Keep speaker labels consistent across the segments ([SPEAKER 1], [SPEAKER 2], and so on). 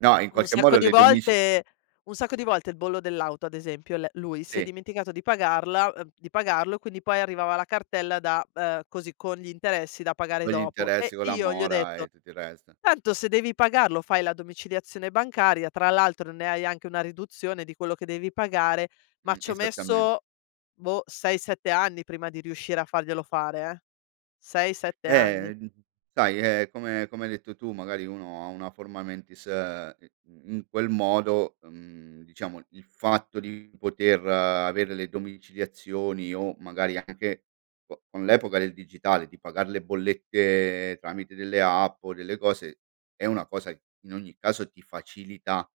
[SPEAKER 1] No, in
[SPEAKER 2] Un
[SPEAKER 1] qualche
[SPEAKER 2] sacco
[SPEAKER 1] modo
[SPEAKER 2] di
[SPEAKER 1] le domici
[SPEAKER 2] volte un sacco di volte il bollo dell'auto ad esempio, le lui si è
[SPEAKER 1] Sì.
[SPEAKER 2] dimenticato di pagarla, ehm di pagarlo e quindi poi arrivava la cartella da, ehm ,così con gli interessi da pagare
[SPEAKER 1] Con gli
[SPEAKER 2] dopo.
[SPEAKER 1] interessi,
[SPEAKER 2] E
[SPEAKER 1] con la
[SPEAKER 2] io gli ho
[SPEAKER 1] mora
[SPEAKER 2] detto:
[SPEAKER 1] e tutto il resto.
[SPEAKER 2] "Tanto se devi pagarlo, fai la domiciliazione bancaria, tra l'altro ne hai anche una riduzione di quello che devi pagare." Ma
[SPEAKER 1] Mh,
[SPEAKER 2] ci ho
[SPEAKER 1] esattamente.
[SPEAKER 2] messo, boh, 6, 7 anni prima di riuscire a farglielo fare eh, 6, 7 anni.
[SPEAKER 1] Eh! Sai è come come hai detto tu, magari uno ha una forma mentis ehm, in in quel modo, mhmm, diciamo il fatto di poter avere le domiciliazioni o magari anche co con l'epoca del digitale di pagar le bollette tramite delle app o delle cose è una cosa in ogni caso ti facilita,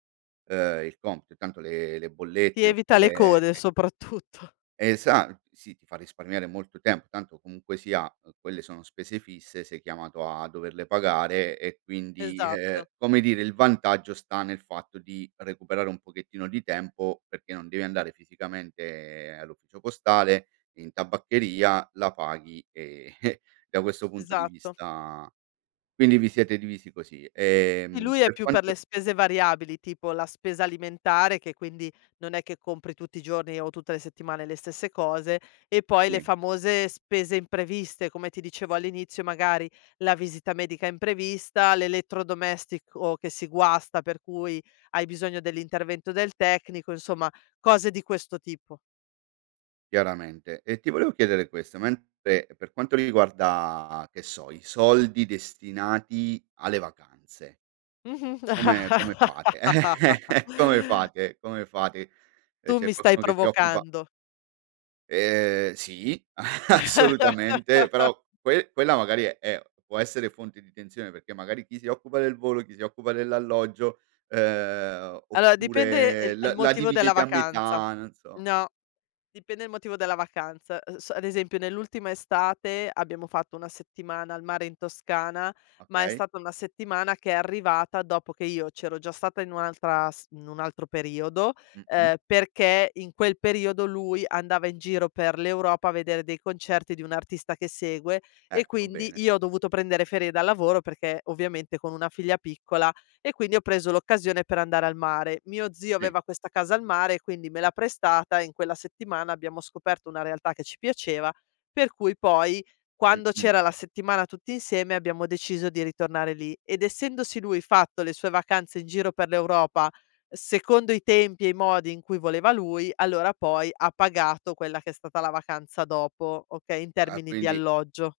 [SPEAKER 1] ehm, il compito, che tanto le le
[SPEAKER 2] Si
[SPEAKER 1] bollette
[SPEAKER 2] evita
[SPEAKER 1] oppure,
[SPEAKER 2] le
[SPEAKER 1] ehm,
[SPEAKER 2] code
[SPEAKER 1] e
[SPEAKER 2] soprattutto.
[SPEAKER 1] esa sì, ti fa risparmiare molto tempo, tanto comunque sia, ehm, quelle sono spese fisse, sei chiamato a doverle pagare. E quindi e
[SPEAKER 2] Esatto.
[SPEAKER 1] e, come dire, il vantaggio sta nel fatto di recuperare un pochettino di tempo perché non devi andare fisicamente all'ufficio postale, in tabaccheria, la paghi, ehm, da questo punto di
[SPEAKER 2] Esatto.
[SPEAKER 1] vista quindi vi siete divisi così,
[SPEAKER 2] Sì,
[SPEAKER 1] ehm,
[SPEAKER 2] lui è
[SPEAKER 1] per
[SPEAKER 2] più per le
[SPEAKER 1] quanto
[SPEAKER 2] spese variabili, tipo la spesa alimentare, che quindi non è che compri tutti i giorni o tutte le settimane le stesse cose. E poi le
[SPEAKER 1] Sì.
[SPEAKER 2] famose spese impreviste, come ti dicevo all'inizio, magari la visita medica imprevista, l'elettrodomestico che si guasta, per cui hai bisogno dell'intervento del tecnico, insomma cose di questo tipo.
[SPEAKER 1] Chiaramente e ti volevo chiedere questo, mentre per quanto riguarda che so, i soldi destinati alle vacanze
[SPEAKER 2] Mh-mh.
[SPEAKER 1] come come fate? Come fate come fate? E
[SPEAKER 2] Tu
[SPEAKER 1] c'è
[SPEAKER 2] mi stai
[SPEAKER 1] qualcuno che ti occupa
[SPEAKER 2] provocando.
[SPEAKER 1] Ehm, sì, assolutamente, però que quella magari è può essere fonte di tensione perché magari chi si occupa del volo, chi si occupa dell'alloggio, ehm,
[SPEAKER 2] Allora dipende e
[SPEAKER 1] oppure
[SPEAKER 2] il e il
[SPEAKER 1] la la
[SPEAKER 2] motivo della
[SPEAKER 1] dividete a
[SPEAKER 2] vacanza.
[SPEAKER 1] metà, non so.
[SPEAKER 2] No, dipende il motivo della vacanza. E s ad esempio nell'ultima estate abbiamo fatto 1 settimana al mare in Toscana, ma è
[SPEAKER 1] Okay.
[SPEAKER 2] stata una settimana che è arrivata dopo che io c'ero già stata in un'altra s in un altro periodo,
[SPEAKER 1] Mh-mh.
[SPEAKER 2] ehm, perché in quel periodo lui andava in giro per l'Europa, a vedere dei concerti di un artista che segue, e
[SPEAKER 1] Ecco,
[SPEAKER 2] quindi
[SPEAKER 1] bene.
[SPEAKER 2] io ho dovuto prendere ferie dal lavoro perché ovviamente con una figlia piccola. E quindi ho preso l'occasione per andare al mare. Mio zio
[SPEAKER 1] Sì.
[SPEAKER 2] aveva questa casa al mare, e quindi me l'ha prestata e in quella settimana abbiamo scoperto una realtà che ci piaceva, per cui poi quando
[SPEAKER 1] Mh-mh.
[SPEAKER 2] c'era la settimana tutti insieme, abbiamo deciso di ritornare lì. Ed essendosi lui fatto le sue vacanze in giro per l'Europa secondo i tempi e i modi in cui voleva lui, allora poi ha pagato quella che è stata la vacanza dopo, okay, in
[SPEAKER 1] Ah!
[SPEAKER 2] termini di
[SPEAKER 1] Quindi
[SPEAKER 2] alloggio.